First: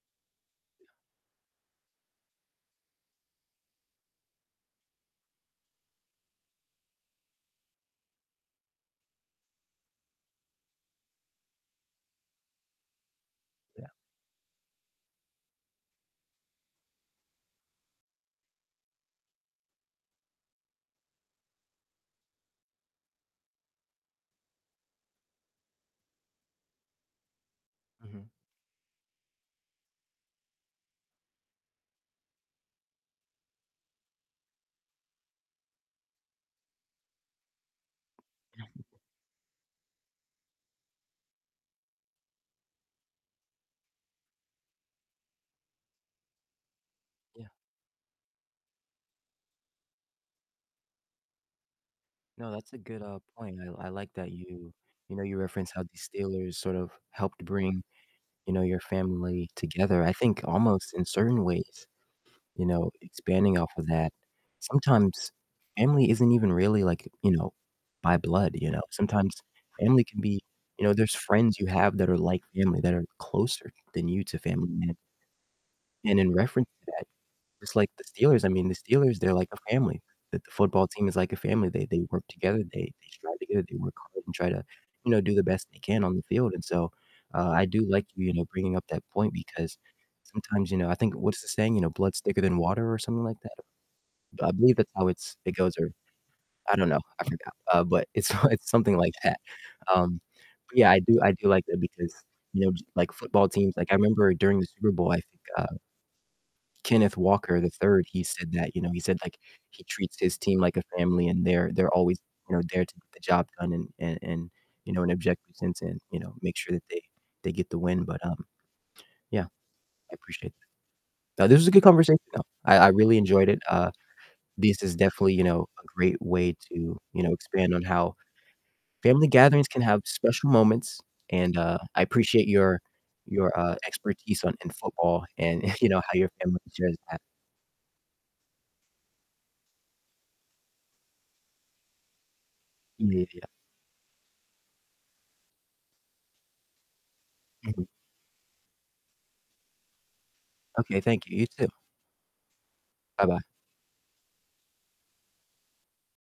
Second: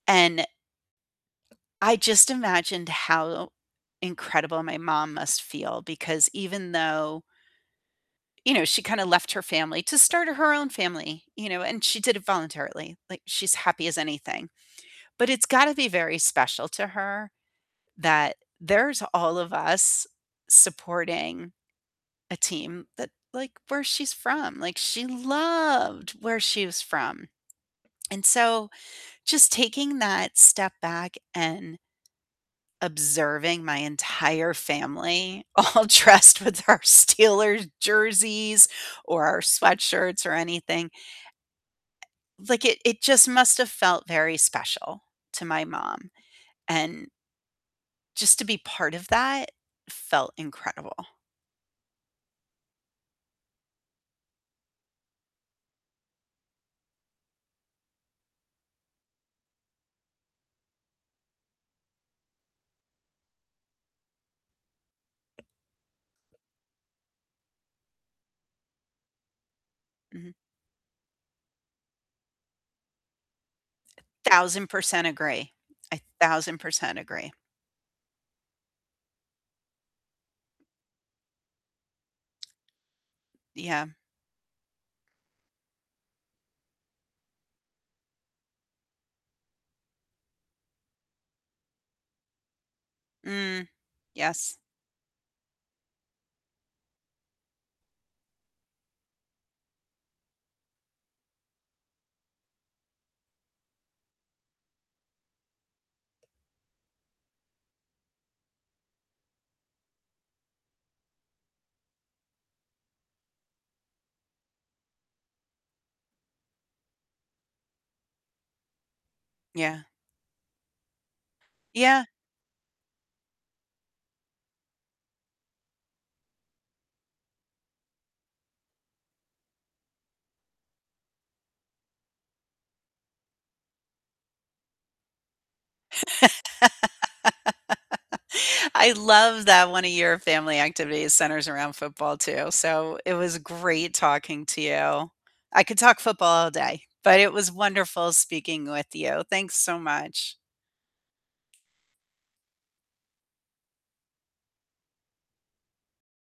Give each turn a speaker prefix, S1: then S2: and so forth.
S1: And I just imagined how incredible my mom must feel because even though you know, she kinda left her family to start her own family, you know, and she did it voluntarily. Like, she's happy
S2: Yeah.
S1: as anything. But it's gotta be very special to her that there's all of us supporting a team that, like, where she's from. Like, she loved where she was from. And
S2: Mhm.
S1: so just taking that step back and observing my entire family all dressed with our Steelers jerseys or our sweatshirts or anything like, it it just must have felt very special to my mom, and
S2: Yeah.
S1: just to be part of that felt incredible.
S2: No, that's a good, uh, point. I I like that you, you know, you referenced how the Steelers sort of helped bring, you know, your family together. I think almost in certain ways, you know, expanding off of that, sometimes family isn't even really like, you know, by blood, you know? Sometimes family can
S1: Mhm.
S2: be You know, there's friends you have that are like family, that are closer than you to
S1: Thousand
S2: family mem
S1: percent agree, a
S2: And in
S1: thousand
S2: reference to
S1: percent
S2: that,
S1: agree.
S2: it's like the Steelers. I mean, the Steelers, they're like a family, the the football team is like a family, they they work together, they they strive together, they
S1: Yeah.
S2: work hard and try to, you know, do the best they can on the field and so, uh, I do like you, you know, bringing up that point because sometimes, you know, I think What's the saying? You know, blood's thicker than water or something like that.
S1: Mm.
S2: I
S1: Yes.
S2: believe that's how it's it goes or I don't know, I forgot, uh, but it's it's something like that. Um, but yeah, I do I do like that because, you know, like football teams Like I remember during the Super Bowl, I think, uh Kenneth Walker III, he said that, you know, he said, like, he treats his team like a family and they're they're always, you know, there to get the job done and and and, you know, an objective sense and, you know, make sure that they they get the win. But, um, yeah,
S1: Yeah.
S2: I appreciate that. No, this was a good
S1: Yeah.
S2: conversation though, I I really enjoyed it, uh, this is definitely, you know, a great way to, you know, expand on how family gatherings can have special moments and, uh, I appreciate your your, uh, expertise on in football and, you know, how your family shares that.
S1: I love that one of your family activities centers around football too. So it was
S2: Yeah.
S1: great talking to you. I could talk football all day, but it was
S2: Mhm.
S1: wonderful speaking with you, thanks so much.
S2: Okay, thank you, you too. Bye-bye.